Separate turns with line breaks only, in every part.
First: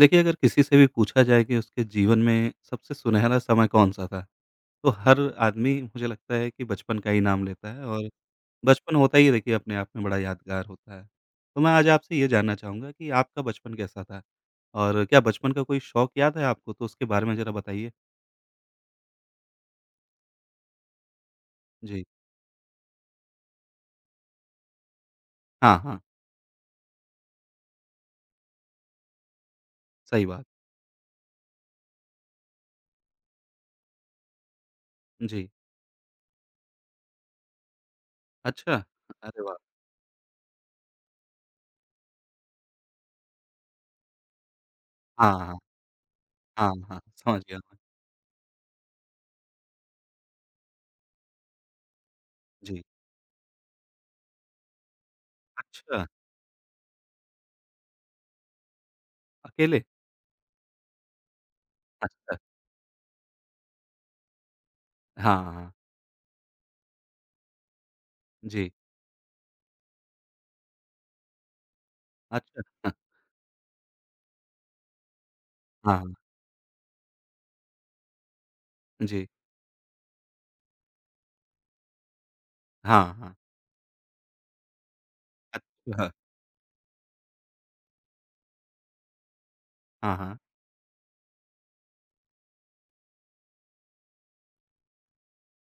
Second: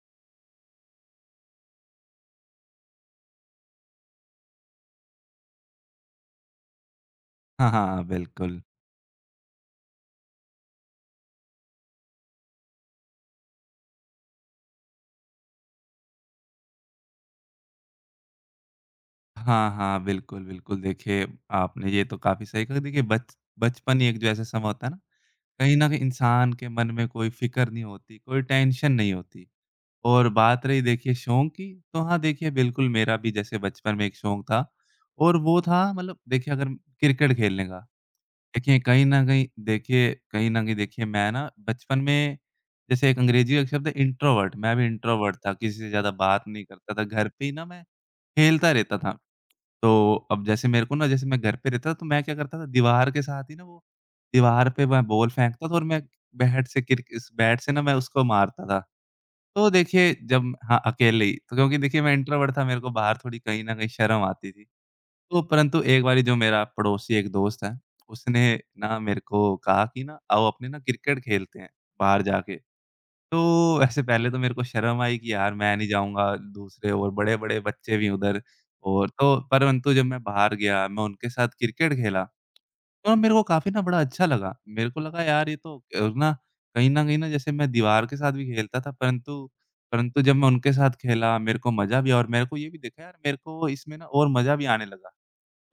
देखिए, अगर किसी से भी पूछा जाए कि उसके जीवन में सबसे सुनहरा समय कौन-सा था, तो हर आदमी मुझे लगता है कि बचपन का ही नाम
हाँ,
लेता है
हाँ,
और
बिल्कुल।
बचपन होता ही देखिए अपने आप में बड़ा यादगार होता है। तो मैं आज आपसे ये जानना चाहूँगा कि आपका बचपन कैसा था? और क्या बचपन का कोई शौक याद है आपको? तो उसके बारे में ज़रा बताइए।
हाँ, हाँ, बिल्कुल, बिल्कुल। देखिए, आपने ये
जी।
तो काफ़ी सही कहा। देखिए, बच बचपन ही एक जो ऐसा समय होता है ना, कहीं
हाँ,
न कहीं
हाँ,
इंसान के मन में कोई फ़िक्र नहीं होती, कोई टेंशन नहीं होती।
सही
और
बात।
बात रही देखिए शौक की, तो हाँ, देखिए बिल्कुल मेरा भी जैसे बचपन में एक शौक था, और
जी।
वो था मतलब देखिए अगर क्रिकेट खेलने का। देखिए,
अच्छा!
कहीं न
अरे
कहीं
वाह!
देखिए कहीं न कहीं देखिए मैं ना बचपन में जैसे एक अंग्रेजी का एक शब्द है इंट्रोवर्ट, मैं भी इंट्रोवर्ट
हाँ,
था,
हाँ।
किसी से ज़्यादा बात नहीं
हाँ,
करता
हाँ,
था, घर
समझ
पे ही
गया
ना
मैं।
मैं खेलता रहता था। तो अब जैसे मेरे को ना, जैसे मैं घर पे रहता था तो मैं क्या करता था,
जी।
दीवार के साथ ही ना, वो दीवार पे मैं बॉल फेंकता था और मैं
अच्छा!
बैट से क्रिक इस बैट से ना मैं उसको मारता था। तो
अकेले?
देखिए जब हाँ, अकेले ही तो, क्योंकि देखिए मैं
अच्छा।
इंट्रोवर्ट था, मेरे को बाहर थोड़ी कहीं न कहीं शर्म आती थी। तो
हाँ, हाँ।
परंतु एक बारी जो मेरा पड़ोसी एक दोस्त है, उसने
जी।
ना मेरे को कहा कि ना आओ अपने ना क्रिकेट खेलते हैं, बाहर जाके।
अच्छा।
तो वैसे पहले तो मेरे को शर्म आई कि यार मैं नहीं
हाँ, हाँ।
जाऊँगा, दूसरे और बड़े-बड़े बच्चे भी उधर, और
जी।
तो परंतु जब मैं बाहर गया, मैं उनके साथ क्रिकेट खेला,
हाँ,
तो मेरे
हाँ।
को काफ़ी ना बड़ा अच्छा लगा। मेरे को लगा यार ये तो
अच्छा, हाँ,
ना, कहीं न कहीं ना जैसे मैं दीवार के साथ भी खेलता था, परंतु
हाँ,
परंतु जब
हाँ,
मैं उनके साथ खेला, मेरे को मज़ा भी आया, और मेरे को ये भी देखा यार मेरे को इसमें ना और मज़ा भी आने लगा।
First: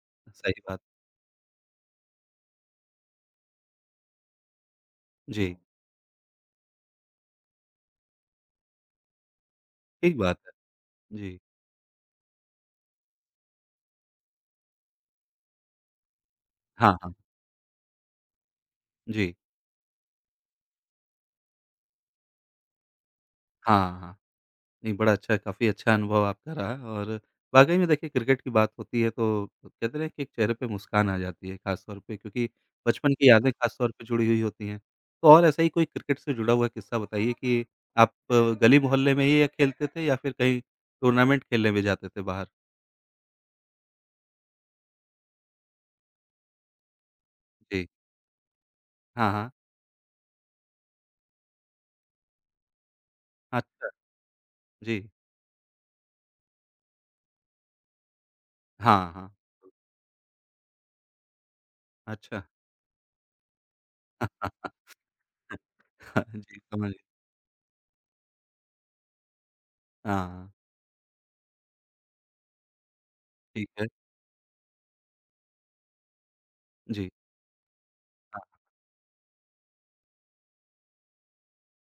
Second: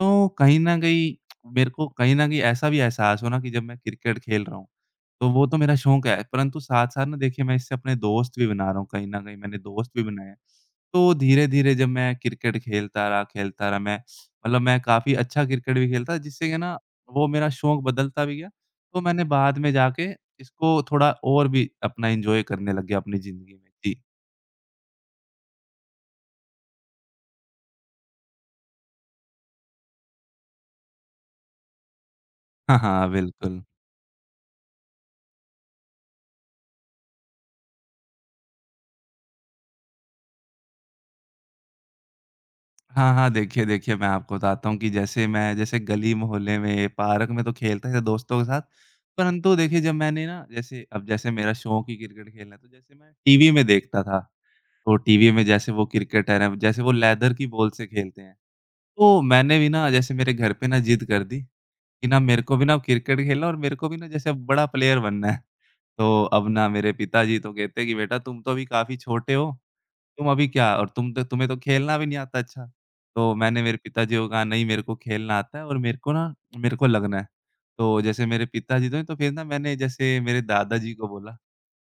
तो कहीं
सही बात।
न कहीं मेरे को कहीं न कहीं ऐसा भी एहसास हो ना कि जब मैं क्रिकेट खेल रहा हूँ, तो वो तो
जी,
मेरा शौक है, परंतु साथ-साथ ना देखिए मैं इससे अपने दोस्त भी बना रहा हूँ, कहीं न कहीं मैंने दोस्त भी
ठीक
बनाए हैं।
बात है।
तो
जी,
धीरे-धीरे जब मैं क्रिकेट खेलता रहा, खेलता रहा, मैं मतलब मैं काफ़ी अच्छा क्रिकेट भी खेलता था, जिससे कि ना
हाँ, हाँ।
वो मेरा शौक बदलता भी गया। तो मैंने
जी,
बाद में जाके इसको थोड़ा और भी अपना एन्जॉय करने लग गया अपनी ज़िंदगी में।
हाँ,
जी।
हाँ, हाँ। नहीं, बड़ा अच्छा काफ़ी अच्छा अनुभव आपका रहा और वाक़ई में देखिए क्रिकेट की बात होती है तो कहते हैं ना कि एक चेहरे पे मुस्कान आ जाती है ख़ास तौर पे क्योंकि
हाँ, हाँ,
बचपन की यादें
बिल्कुल।
ख़ास तौर पे जुड़ी हुई होती हैं। तो और ऐसा ही कोई क्रिकेट से जुड़ा हुआ किस्सा बताइए कि आप गली मोहल्ले में ही खेलते थे या फिर कहीं टूर्नामेंट खेलने भी जाते थे बाहर?
हाँ, हाँ। देखिए, मैं आपको बताता हूँ कि जैसे मैं जैसे गली मोहल्ले में, पार्क में तो
जी,
खेलता था दोस्तों के साथ।
हाँ, हाँ।
परंतु देखिए जब मैंने ना, जैसे अब जैसे मेरा शौक ही क्रिकेट खेलना है, तो जैसे मैं टीवी में
अच्छा,
देखता था। तो
जी।
टीवी में जैसे वो क्रिकेटर हैं, जैसे वो लेदर की बॉल से खेलते हैं।
हाँ,
तो
हाँ।
मैंने भी ना, जैसे मेरे घर पे ना ज़िद कर दी कि ना मेरे
अच्छा।
को भी ना अब क्रिकेट खेलना है, और मेरे को भी ना जैसे अब बड़ा प्लेयर बनना है। तो अब
जी,
ना,
समझ
मेरे
गया।
पिताजी तो कहते हैं कि बेटा तुम तो अभी काफ़ी छोटे हो, तुम अभी
हाँ,
क्या, और तुम तो तुम्हें तो खेलना भी नहीं आता अच्छा। तो मैंने
ठीक
मेरे
है।
पिताजी को कहा नहीं, मेरे को खेलना आता है, और मेरे को
जी।
लगना है। तो जैसे
हाँ,
मेरे पिताजी तो हैं, तो फिर ना मैंने जैसे मेरे दादाजी को बोला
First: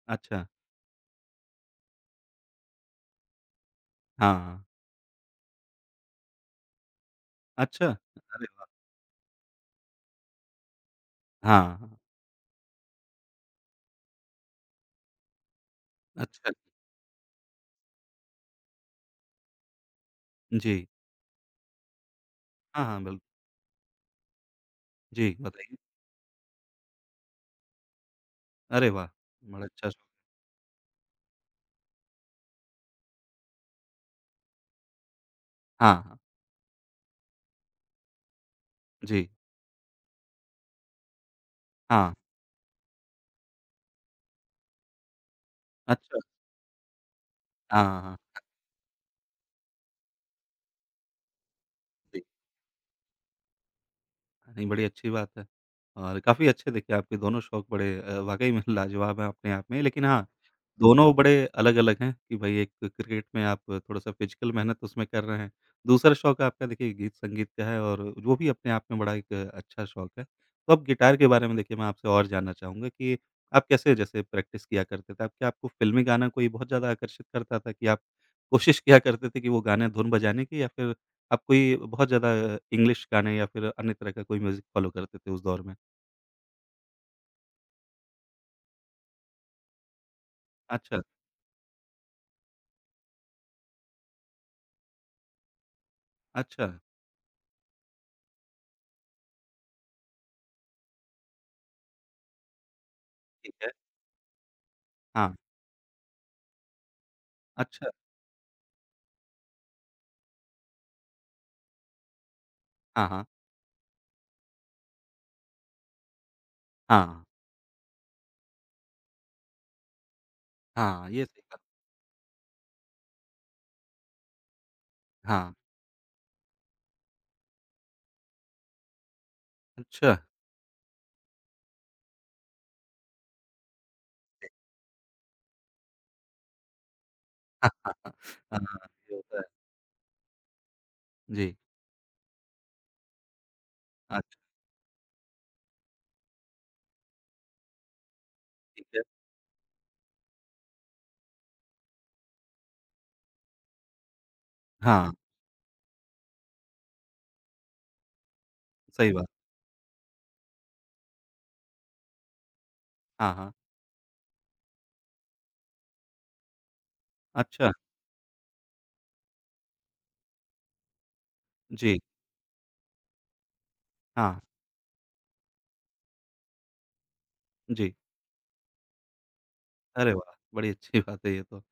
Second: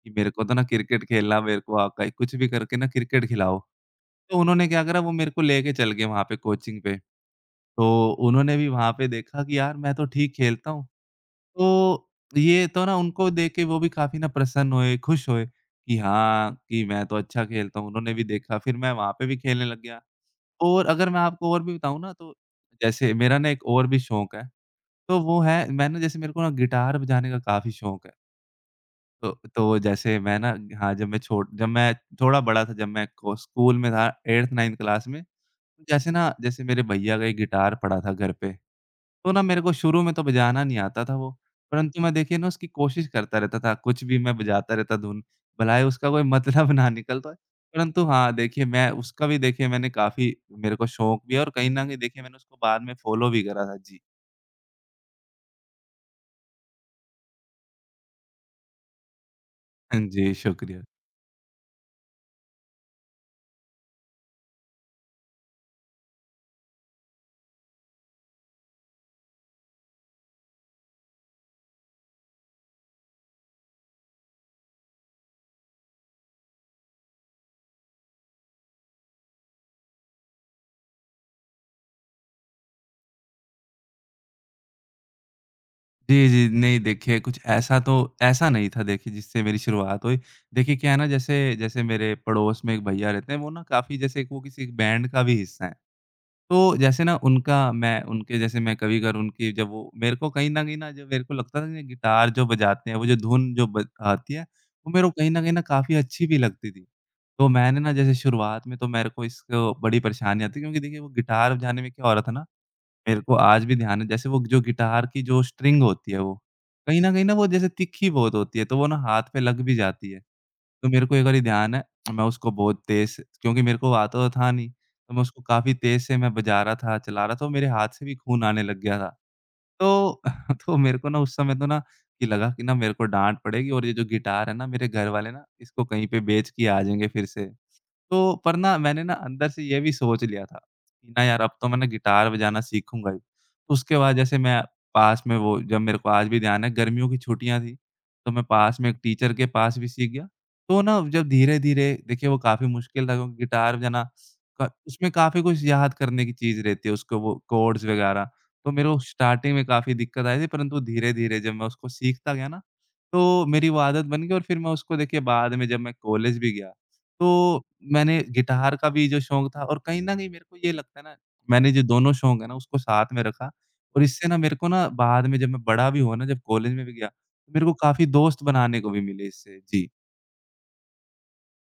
कि मेरे को
अच्छा।
तो ना क्रिकेट खेलना मेरे को आता है, कुछ भी करके ना क्रिकेट खिलाओ। तो
हाँ,
उन्होंने क्या करा, वो मेरे को लेके चल गए वहाँ पे कोचिंग पे।
अच्छा!
तो
अरे
उन्होंने
वाह!
भी वहाँ पे देखा कि यार मैं तो ठीक खेलता हूँ।
हाँ, हाँ,
तो ये तो ना उनको देख के वो भी काफ़ी ना प्रसन्न हुए, खुश हुए कि
अच्छा।
हाँ, कि मैं तो अच्छा खेलता हूँ। उन्होंने भी देखा, फिर मैं वहाँ पे भी खेलने लग गया।
जी।
और अगर मैं आपको और भी बताऊँ ना, तो
हाँ, हाँ,
जैसे
बिल्कुल।
मेरा ना एक और भी शौक है, तो
जी,
वो है,
बताइए।
मैंने जैसे मेरे को ना गिटार बजाने का काफ़ी शौक है।
अरे वाह!
तो
बड़ा
तो
अच्छा शौक
जैसे मैं ना, हाँ, जब मैं थोड़ा बड़ा था, जब मैं को स्कूल में था 8th 9th क्लास में, तो
हाँ,
जैसे
हाँ।
ना, जैसे मेरे भैया का एक गिटार पड़ा था घर पे।
जी।
तो ना, मेरे को शुरू में तो बजाना नहीं आता था वो, परंतु
हाँ,
मैं देखिए ना उसकी कोशिश करता रहता था, कुछ भी मैं बजाता रहता धुन, भलाए उसका
अच्छा।
कोई मतलब ना निकल पाए।
हाँ, हाँ,
परंतु हाँ,
हाँ।
देखिए मैं उसका भी देखिए, मैंने काफ़ी मेरे को शौक भी है, और कहीं न कहीं
जी।
देखिए मैंने उसको बाद में फ़ॉलो भी करा था। जी।
नहीं, बड़ी अच्छी बात है और काफ़ी अच्छे देखिए आपके दोनों शौक बड़े वाक़ई में लाजवाब हैं अपने आप में।
हाँ
लेकिन हाँ,
जी, शुक्रिया।
दोनों बड़े अलग-अलग हैं कि भई एक क्रिकेट में आप थोड़ा-सा फ़िज़िकल मेहनत उसमें कर रहे हैं। दूसरा शौक आपका देखिए गीत-संगीत का है और वो भी अपने आप में बड़ा एक अच्छा शौक है। तो अब गिटार के बारे में देखिए मैं आपसे और जानना चाहूँगा कि आप कैसे जैसे प्रैक्टिस किया करते थे? आप क्या आपको फ़िल्मी गाना कोई बहुत ज़्यादा आकर्षित करता था कि आप कोशिश किया करते थे कि वो गाने धुन बजाने की या फिर आप कोई बहुत ज़्यादा इंग्लिश गाने या फिर अन्य तरह का कोई म्यूज़िक फ़ॉलो करते थे उस दौर में?
जी, जी, नहीं देखिए कुछ ऐसा तो, ऐसा नहीं था देखिए जिससे मेरी शुरुआत हुई। देखिए क्या है
अच्छा,
ना, जैसे जैसे मेरे पड़ोस में एक भैया रहते हैं, वो ना काफ़ी जैसे वो किसी बैंड का भी हिस्सा है।
अच्छा,
तो जैसे ना उनका मैं उनके जैसे मैं कभी अगर उनकी जब वो मेरे को कहीं न कहीं ना, जब मेरे को लगता था ना गिटार जो बजाते हैं, वो जो धुन
ठीक
जो
है।
ब आती है, वो मेरे को
हाँ,
कहीं न काफ़ी अच्छी भी लगती थी। तो मैंने
अच्छा।
ना जैसे शुरुआत में तो मेरे को इसको बड़ी परेशानी आती, क्योंकि देखिए वो गिटार बजाने में क्या हो रहा था ना,
हाँ,
मेरे
हाँ।
को आज भी ध्यान है, जैसे वो जो गिटार की जो स्ट्रिंग होती है वो, कहीं
हाँ।
न वो जैसे तिखी बहुत होती है, तो वो ना हाथ पे लग भी जाती है। तो मेरे
हाँ,
को एक
ये
बारी
सही बात
ध्यान है, मैं उसको बहुत तेज़, क्योंकि मेरे को आता तो था नहीं, तो मैं उसको
हाँ,
काफ़ी तेज़ से मैं बजा रहा था, चला रहा था, और मेरे हाथ से भी खून आने लग गया था।
अच्छा।
तो तो मेरे को ना उस समय तो ना कि लगा कि ना मेरे को डाँट पड़ेगी, और ये जो गिटार है ना, मेरे घर वाले ना इसको कहीं पे बेच के आ जाएँगे फिर से।
हाँ, हाँ,
तो पर
हाँ,
ना
हाँ,
मैंने ना
ये होता है।
अंदर से ये भी सोच लिया था कि ना यार अब
जी,
तो मैं ना गिटार बजाना सीखूँगा ही। तो उसके बाद
अच्छा
जैसे मैं पास में वो, जब मेरे को आज भी ध्यान है गर्मियों की छुट्टियाँ थी, तो मैं पास
ठीक
में एक
है।
टीचर के पास भी सीख गया। तो ना जब धीरे-धीरे देखिए वो काफ़ी मुश्किल था, क्योंकि गिटार बजाना क उसमें
हाँ,
काफ़ी कुछ याद करने की चीज़ रहती है, उसको वो कोड्स वगैरह। तो मेरे को
सही बात।
स्टार्टिंग में काफ़ी दिक्कत आई थी, परंतु धीरे-धीरे जब मैं उसको सीखता गया ना,
हाँ,
तो
हाँ।
मेरी वो आदत बन गई, और फिर मैं उसको देखिए बाद में जब मैं कॉलेज भी गया, तो
अच्छा,
मैंने गिटार का भी जो शौक था और कहीं न कहीं मेरे को ये लगता है ना, मैंने जो
जी,
दोनों शौक है ना उसको साथ में रखा, और इससे ना
हाँ,
मेरे को ना बाद में जब मैं बड़ा भी हुआ ना, जब कॉलेज में भी गया, तो मेरे को
जी।
काफ़ी दोस्त बनाने को भी मिले इससे। जी।
अरे वाह! बड़ी अच्छी बात है ये तो।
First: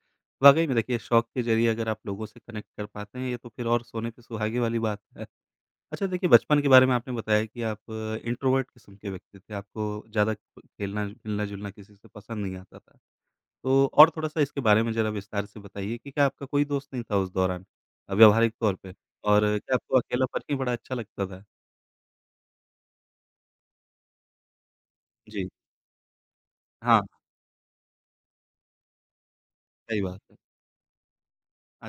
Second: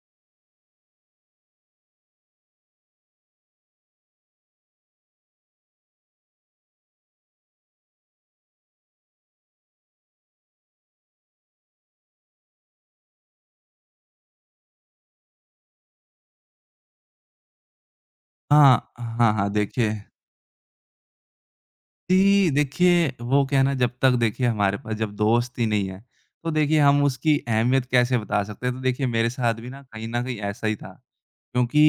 वाक़ई में देखिए शौक के ज़रिए अगर आप लोगों से कनेक्ट कर पाते हैं, ये तो फिर और सोने पे सुहागे वाली बात है। अच्छा देखिए बचपन के बारे में आपने बताया कि आप इंट्रोवर्ट किस्म के व्यक्ति थे, आपको ज़्यादा खेलना मिलना-जुलना किसी से पसंद नहीं आता था। तो और थोड़ा-सा इसके बारे में ज़रा विस्तार से बताइए कि क्या आपका कोई दोस्त नहीं था उस दौरान व्यावहारिक तौर
हाँ,
पे?
हाँ,
और
हाँ,
क्या
देखिए,
आपको अकेलापन ही बड़ा अच्छा लगता था?
जी, देखिए वो क्या है ना, जब तक देखिए हमारे पास जब
जी।
दोस्त ही नहीं है, तो देखिए
हाँ,
हम उसकी अहमियत कैसे बता सकते हैं? तो देखिए मेरे साथ भी ना
सही
कहीं
बात
न कहीं
है।
ऐसा ही था।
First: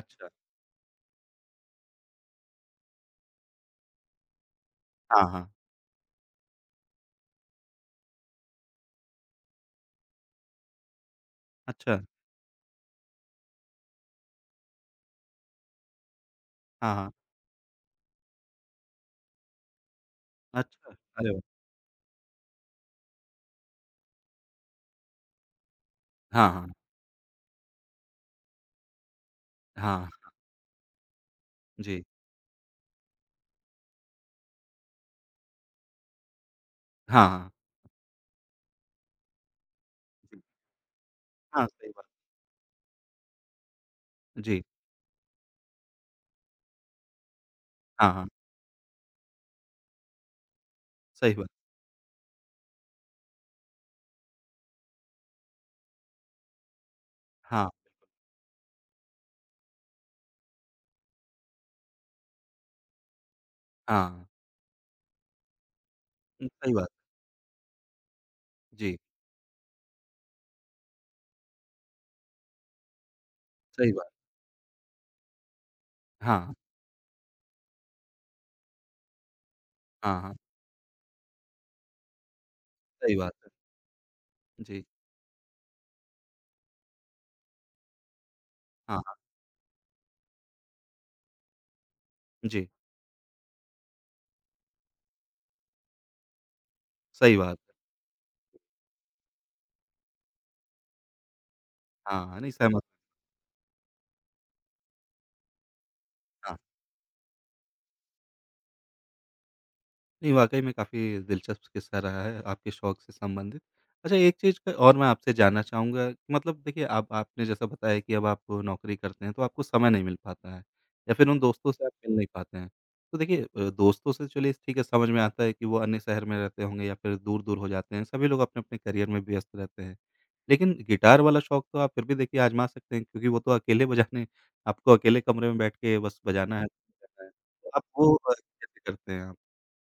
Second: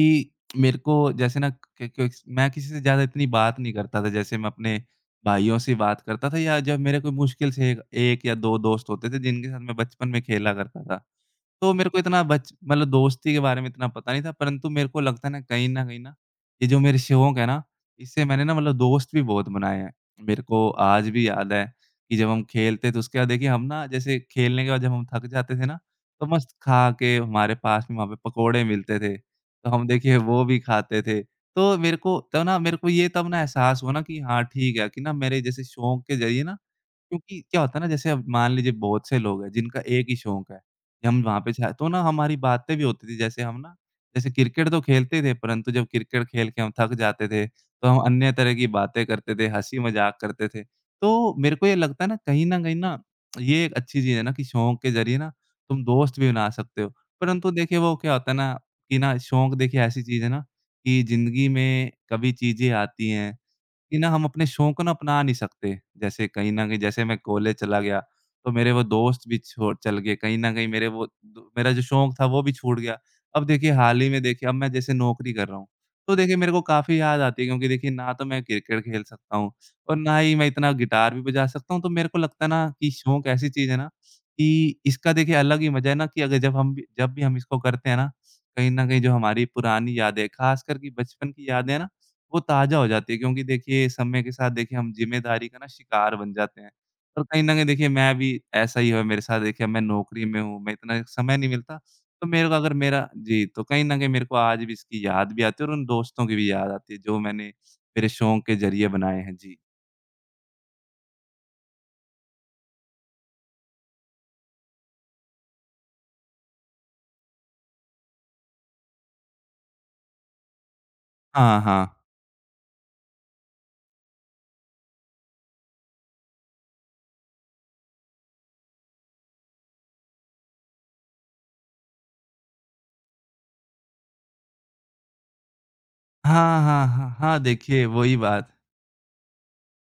अच्छा।
मेरे को जैसे ना, क क मैं किसी से ज़्यादा इतनी बात नहीं करता था, जैसे मैं अपने
हाँ, हाँ।
भाइयों से बात करता था, या जब मेरे कोई मुश्किल से 1 या 2 दोस्त होते थे, जिनके साथ मैं बचपन में खेला करता था। तो मेरे
अच्छा।
को इतना बच मतलब दोस्ती के बारे में इतना पता नहीं था, परंतु मेरे को लगता है ना कहीं न कहीं ना, ये जो
हाँ,
मेरे
हाँ।
शौक है ना, इससे मैंने ना मतलब दोस्त भी बहुत बनाए हैं। मेरे को
अच्छा।
आज भी
अरे वाह!
याद है कि जब हम खेलते तो उसके बाद देखिए हम ना, जैसे खेलने के बाद जब हम थक जाते थे ना, तो
हाँ,
मस्त
हाँ।
खा के हमारे पास में वहाँ पे पकोड़े मिलते थे, तो हम
हाँ।
देखिए वो भी खाते थे। तो मेरे
जी।
को तब ना, मेरे को ये तब ना एहसास हुआ ना कि हाँ, ठीक है कि ना मेरे जैसे शौक के ज़रिए ना,
हाँ,
क्योंकि
हाँ।
क्या होता है ना, जैसे अब मान लीजिए बहुत से लोग हैं जिनका एक ही
जी।
शौक है कि हम वहाँ पे
हाँ,
जाए, तो
सही
ना
बात।
हमारी बातें भी होती थी, जैसे हम ना, जैसे
जी।
क्रिकेट तो खेलते थे, परंतु जब क्रिकेट खेल के हम थक जाते थे, तो हम
हाँ, हाँ।
अन्य तरह की बातें करते थे, हँसी मज़ाक करते थे। तो
सही बात।
मेरे को ये लगता है ना, कहीं न कहीं ना ये एक अच्छी चीज़ है ना, कि शौक के ज़रिए ना तुम दोस्त भी बना सकते हो। परंतु
हाँ,
देखिए वो क्या होता है ना, कि ना शौक देखिए ऐसी चीज़ है ना, कि ज़िंदगी में कभी चीज़ें आती हैं कि ना हम
हाँ।
अपने शौक को ना अपना नहीं सकते। जैसे कहीं न
सही
कहीं
बात।
जैसे मैं कॉलेज चला गया, तो मेरे वो
जी,
दोस्त भी छोड़ चल गए, कहीं न कहीं मेरे वो दो मेरा जो शौक था वो भी छूट गया। अब देखिए
सही
हाल ही
बात।
में देखिए अब मैं जैसे नौकरी कर रहा हूँ, तो देखिए मेरे
हाँ,
को काफ़ी याद आती है क्योंकि देखिए ना तो मैं क्रिकेट खेल सकता हूँ और ना
हाँ,
ही
हाँ।
मैं इतना गिटार भी बजा सकता हूँ। तो मेरे को लगता है ना कि
सही
शौक
बात
ऐसी
है।
चीज़ है ना कि
जी।
इसका देखिए अलग ही मज़ा है ना कि अगर जब हम भी जब भी हम इसको करते हैं ना, कहीं न
हाँ,
कहीं जो
हाँ।
हमारी पुरानी यादें, ख़ासकर कि बचपन की यादें हैं ना वो
जी,
ताज़ा हो जाती है क्योंकि देखिए समय के साथ देखिए हम ज़िम्मेदारी का ना शिकार बन जाते हैं। और
सही
कहीं न
बात
कहीं
है।
देखिए मैं भी ऐसा ही हुआ मेरे साथ देखिए मैं नौकरी में हूँ, मैं इतना समय नहीं मिलता। तो
हाँ, हाँ।
मेरे
नहीं
को अगर
सहमत।
मेरा जी, तो कहीं न कहीं मेरे को आज भी इसकी याद भी आती है और उन दोस्तों की भी
हाँ।
याद आती है जो मैंने मेरे शौक के ज़रिए बनाए हैं। जी।
नहीं, वाक़ई में काफ़ी दिलचस्प किस्सा रहा है आपके शौक से संबंधित। अच्छा एक चीज़ का और मैं आपसे जानना चाहूँगा, मतलब देखिए आप आपने जैसा बताया कि अब आप नौकरी करते हैं तो आपको समय नहीं मिल पाता है या फिर उन
हाँ,
दोस्तों से
हाँ।
आप मिल नहीं पाते हैं। तो देखिए दोस्तों से चलिए ठीक है समझ में आता है कि वो अन्य शहर में रहते होंगे या फिर दूर-दूर हो जाते हैं, सभी लोग अपने-अपने करियर में व्यस्त रहते हैं। लेकिन गिटार वाला शौक तो आप फिर भी देखिए आज़मा सकते हैं क्योंकि वो तो अकेले बजाने आपको अकेले कमरे में बैठ के बस बजाना
हाँ,
है,
हाँ, हाँ,
बजाना है।
हाँ,
तो आप
देखिए
वो
वही बात।
कैसे करते हैं आप?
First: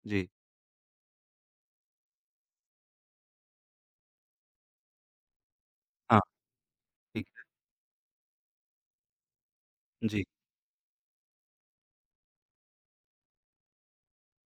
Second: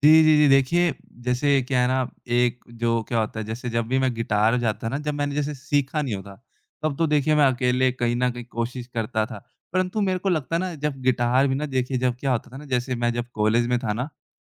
जी,
जी।
जी, जी। देखिए, जैसे क्या है ना, एक जो क्या होता है, जैसे जब भी मैं गिटार बजाता ना, जब मैंने जैसे सीखा नहीं
हाँ,
होता, तब तो
ठीक
देखिए मैं अकेले कहीं न कहीं कोशिश करता था। परंतु
है।
मेरे
जी।
को लगता है ना, जब गिटार भी ना देखिए जब क्या होता था ना, जैसे मैं जब कॉलेज में था ना,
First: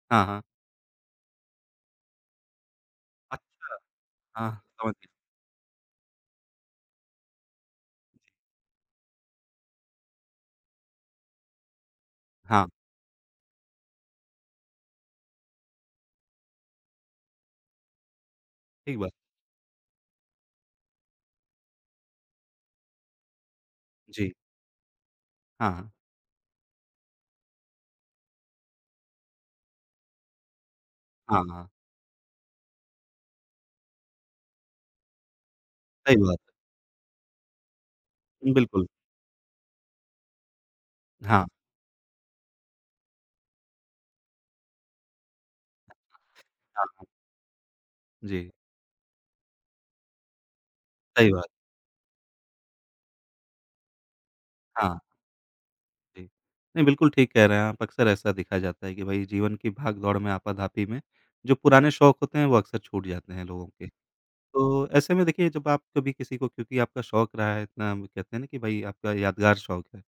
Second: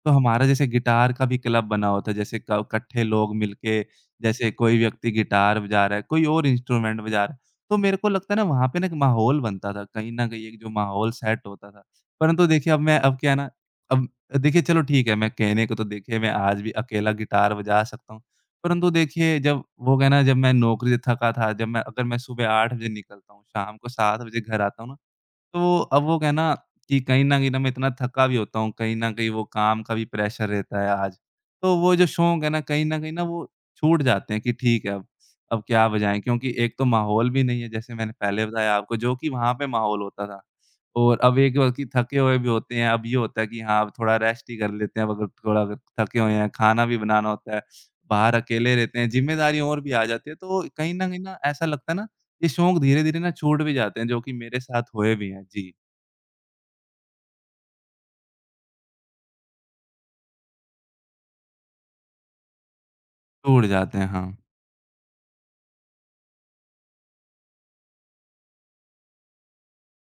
तो
हाँ, हाँ।
हमारा जैसे गिटार का भी क्लब बना होता है। जैसे क इकट्ठे लोग
अच्छा,
मिलके, जैसे
हाँ,
कोई
समझ
व्यक्ति
गया।
गिटार बजा रहा है, कोई और इंस्ट्रूमेंट बजा रहा है। तो मेरे को लगता है ना, वहाँ पे ना एक माहौल बनता था, कहीं न कहीं एक जो माहौल सेट होता था। परंतु
हाँ,
देखिए अब क्या है ना, अब देखिए, चलो ठीक है, मैं कहने को तो देखिए मैं आज भी अकेला गिटार बजा सकता हूँ। परंतु
ठीक बात।
देखिए जब वो क्या है ना जब मैं नौकरी से थका था, जब मैं अगर मैं सुबह 8 बजे निकलता हूँ, शाम को 7
जी।
बजे घर आता हूँ ना,
हाँ,
तो
हाँ।
अब वो क्या है ना कि कहीं न कहीं ना मैं इतना थका भी होता हूँ, कहीं न कहीं वो काम का भी प्रेशर रहता है आज।
हाँ, हाँ।
तो वो जो शौक है ना, कहीं न कहीं ना वो छूट जाते हैं कि ठीक है अब क्या
सही
बजाएँ?
बात
क्योंकि एक तो माहौल भी नहीं है जैसे मैंने पहले
है।
बताया
बिल्कुल।
आपको जो कि वहाँ पे माहौल होता था। और अब
हाँ,
एक बार कि थके हुए भी होते हैं, अब ये होता है कि हाँ, अब थोड़ा रेस्ट ही कर लेते हैं, मगर थोड़ा अगर थके हुए हैं, खाना भी
हाँ।
बनाना होता है, बाहर
जी,
अकेले रहते हैं, ज़िम्मेदारी और भी आ जाती है। तो कहीं न कहीं
सही
ना
बात।
ऐसा लगता है ना, ये शौक धीरे-धीरे ना छूट भी जाते हैं, जो कि मेरे साथ
हाँ,
हुए भी हैं। जी,
जी। नहीं, बिल्कुल ठीक कह रहे हैं आप। अक्सर ऐसा देखा जाता है कि भई जीवन की भाग-दौड़ में, आपाधापी में, जो पुराने शौक होते हैं, वो अक्सर छूट जाते हैं
छूट
लोगों के।
जाते हैं, हाँ।
तो ऐसे में देखिए, जब आप कभी किसी को क्योंकि आपका शौक रहा है इतना कहते हैं ना कि भई आपका यादगार शौक है,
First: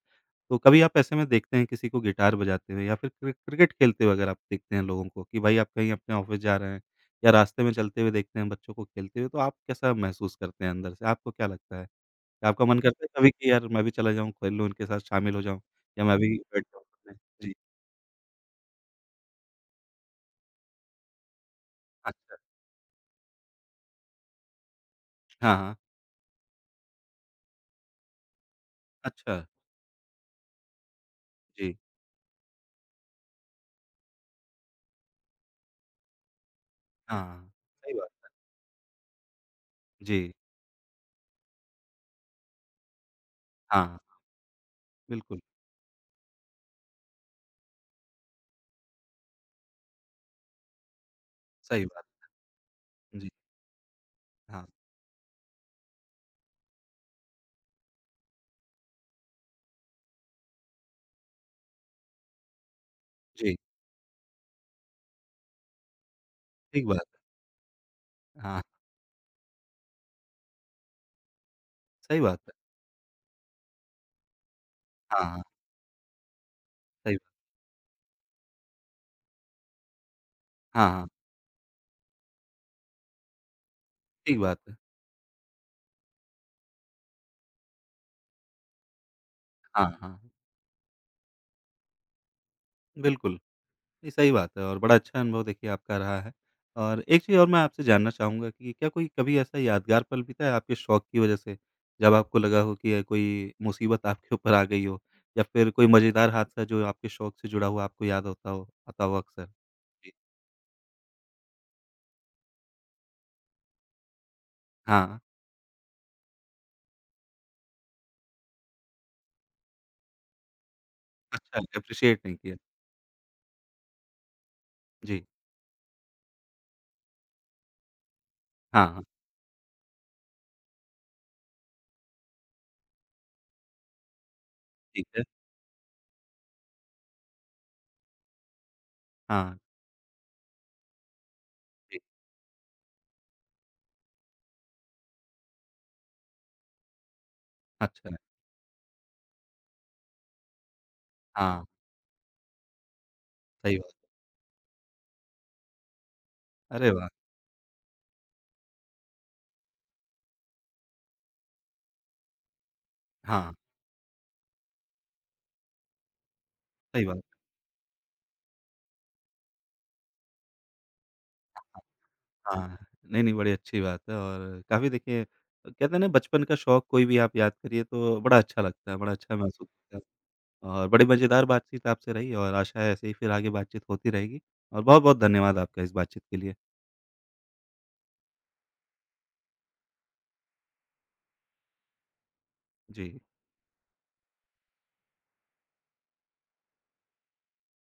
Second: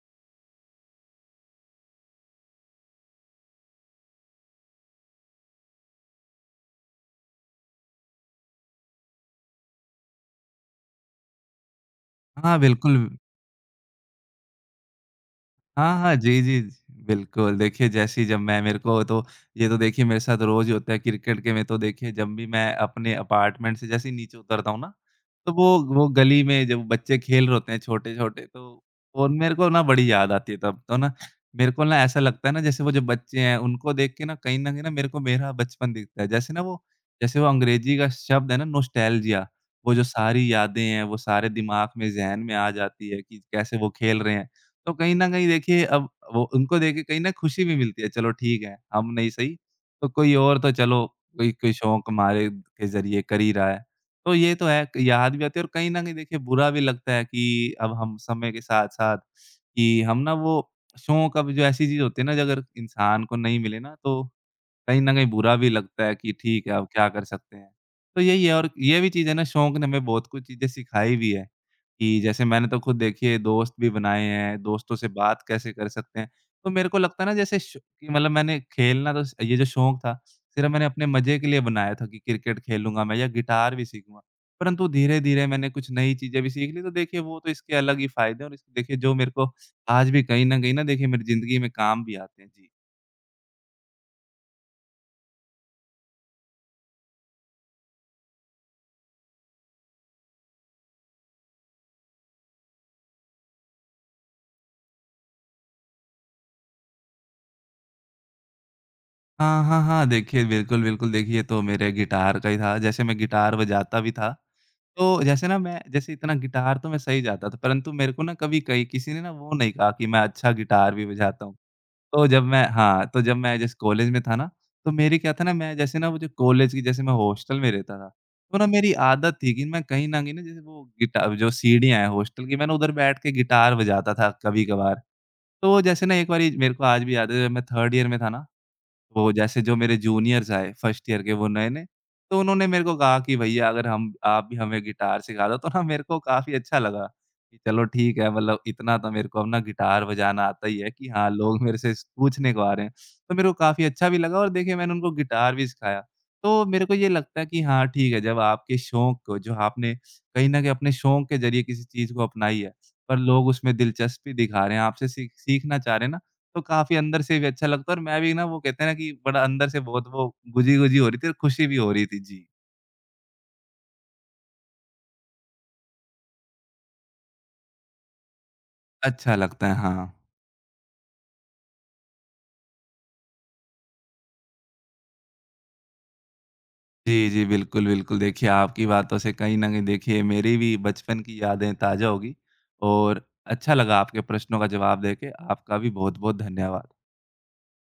तो कभी आप ऐसे में देखते हैं किसी को गिटार बजाते हुए या फिर क्रिकेट खेलते हुए अगर आप देखते हैं लोगों को कि भाई आप कहीं अपने ऑफ़िस जा रहे हैं या रास्ते में चलते हुए देखते हैं बच्चों को खेलते हुए, तो आप कैसा महसूस करते हैं अंदर से? आपको क्या लगता है? कि
हाँ,
आपका मन
बिल्कुल।
करता है कभी कि यार मैं भी चला जाऊँ, खेल लूँ इनके साथ शामिल हो जाऊँ
हाँ,
या
हाँ।
मैं भी
जी, जी।
बैठ जाऊँ
जी,
खेलने? जी,
बिल्कुल, देखिए जैसे ही जब मैं मेरे को तो ये तो देखिए मेरे साथ रोज़ ही होता है क्रिकेट के में तो देखिए जब
अच्छा।
भी मैं अपने अपार्टमेंट से जैसे ही नीचे उतरता हूँ ना, तो
हाँ, हाँ।
वो गली में जब बच्चे खेल रहे होते हैं छोटे-छोटे तो और
अच्छा,
मेरे को ना बड़ी याद आती है तब। तो ना मेरे
जी।
को ना ऐसा लगता है ना जैसे वो जो बच्चे हैं उनको देख के ना कहीं न कहीं ना मेरे को मेरा बचपन दिखता है। जैसे वो
हाँ, सही
अंग्रेज़ी का
बात
शब्द है ना नॉस्टैल्जिया वो जो
है। जी,
सारी यादें हैं, वो सारे दिमाग में ज़हन में आ जाती है कि कैसे वो
हाँ,
खेल रहे हैं। तो कहीं न
बिल्कुल,
कहीं देखिए अब वो उनको देख के कहीं न खुशी भी मिलती है, चलो ठीक है, हम नहीं सही, तो कोई और तो चलो कोई कोई
सही
शौक
बात
हमारे के
है।
ज़रिए
जी,
कर ही रहा है। तो ये तो
हाँ,
है, याद भी आती है और कहीं न कहीं देखिए बुरा भी लगता है कि अब हम समय के साथ-साथ कि हम ना वो शौक अब जो ऐसी चीज़ होती है ना, जो अगर इंसान को
जी,
नहीं मिले ना तो कहीं न कहीं बुरा भी लगता है कि ठीक है,
ठीक
अब
बात
क्या
है।
कर सकते हैं। तो यही है
हाँ,
और ये भी चीज़ है ना शौक ने हमें बहुत कुछ चीज़ें सिखाई भी है, कि
सही बात
जैसे
है।
मैंने तो खुद देखिए दोस्त भी बनाए हैं, दोस्तों से
हाँ, हाँ,
बात कैसे कर सकते हैं। तो मेरे को
सही
लगता है
बात
ना जैसे श कि मतलब मैंने खेलना तो स ये जो शौक था, सिर्फ़ मैंने
हाँ,
अपने
हाँ,
मज़े के लिए बनाया था कि क्रिकेट खेलूँगा मैं या गिटार भी सीखूँगा।
ठीक बात है।
परंतु धीरे-धीरे मैंने कुछ नई चीज़ें भी सीख ली, तो देखिए वो तो इसके अलग ही फ़ायदे हैं और इस देखिए जो मेरे को
हाँ,
आज
हाँ,
भी कहीं न कहीं ना देखिए मेरी ज़िंदगी में काम भी आते हैं। जी।
बिल्कुल। नहीं, सही बात है और बड़ा अच्छा अनुभव देखिए आपका रहा है। और एक चीज़ और मैं आपसे जानना चाहूँगा कि क्या कोई कभी ऐसा यादगार पल बीता है आपके शौक की वज़ह से? जब आपको लगा हो कि ये कोई मुसीबत आपके ऊपर आ गई हो या फिर कोई मज़ेदार हादसा जो आपके शौक से जुड़ा हुआ आपको याद होता हो आता हो अक्सर?
हाँ, हाँ, हाँ।
जी।
देखिए, बिल्कुल, बिल्कुल। देखिए, तो मेरे गिटार का ही था। जैसे मैं गिटार बजाता भी था,
हाँ,
तो जैसे ना मैं जैसे इतना गिटार तो मैं सही जाता था, परंतु मेरे को ना कभी कहीं किसी ने ना वो नहीं कहा कि मैं अच्छा गिटार भी बजाता हूँ।
अच्छा एप्रिशिएट
तो
नहीं
जब
किया।
मैं हाँ, तो जब मैं जैसे कॉलेज में था ना, तो मेरी
जी।
क्या था ना, मैं जैसे ना वो जो कॉलेज की जैसे मैं हॉस्टल में रहता था, तो ना
हाँ,
मेरी
हाँ,
आदत थी कि मैं कहीं न कहीं ना जैसे वो गिटा जो सीढ़ियाँ हैं हॉस्टल की, मैं ना उधर बैठ के गिटार बजाता था कभी-कभार।
ठीक है।
तो जैसे ना एक बारी मेरे को आज भी याद है, जब मैं थर्ड ईयर में था ना, वो
हाँ,
जैसे जो मेरे जूनियर्स आए फर्स्ट ईयर के वो नए-नए,
जी,
तो उन्होंने मेरे को कहा कि भैया अगर हम आप भी हमें गिटार सिखा दो, तो ना मेरे को काफ़ी अच्छा लगा कि चलो
अच्छा है।
ठीक है मतलब इतना तो मेरे को अब ना गिटार बजाना आता ही है कि हाँ, लोग
हाँ,
मेरे से स पूछने को आ रहे हैं। तो मेरे को
सही
काफ़ी
बात
अच्छा
है।
भी लगा और देखिए मैंने उनको गिटार भी सिखाया। तो मेरे
अरे
को ये
वाह!
लगता है कि हाँ, ठीक है जब आपके शौक को जो आपने कहीं न कहीं अपने शौक के ज़रिए किसी चीज़ को अपनाई है, पर लोग
हाँ,
उसमें दिलचस्पी दिखा रहे हैं, आपसे सीखना चाह रहे हैं ना तो काफ़ी
सही
अंदर
बात।
से भी अच्छा लगता है और मैं भी ना वो कहते हैं ना कि बड़ा अंदर से बहुत वो गुजी-गुजी हो रही थी और खुशी भी हो रही थी। जी,
हाँ, नहीं, नहीं, बड़ी अच्छी बात है और काफ़ी देखिए कहते हैं ना बचपन का शौक कोई भी आप याद करिए तो बड़ा अच्छा लगता है, बड़ा
अच्छा
अच्छा
लगता
महसूस
है,
होता है
हाँ।
और बड़ी मज़ेदार बातचीत आपसे रही और आशा है ऐसे ही फिर आगे बातचीत होती रहेगी और बहुत-बहुत धन्यवाद आपका इस बातचीत के लिए।
जी, जी, बिल्कुल, बिल्कुल। देखिए, आपकी बातों से कहीं न कहीं देखिए मेरी भी बचपन की यादें ताज़ा होगी
जी।
और अच्छा लगा आपके प्रश्नों का जवाब देके। आपका भी बहुत-बहुत धन्यवाद।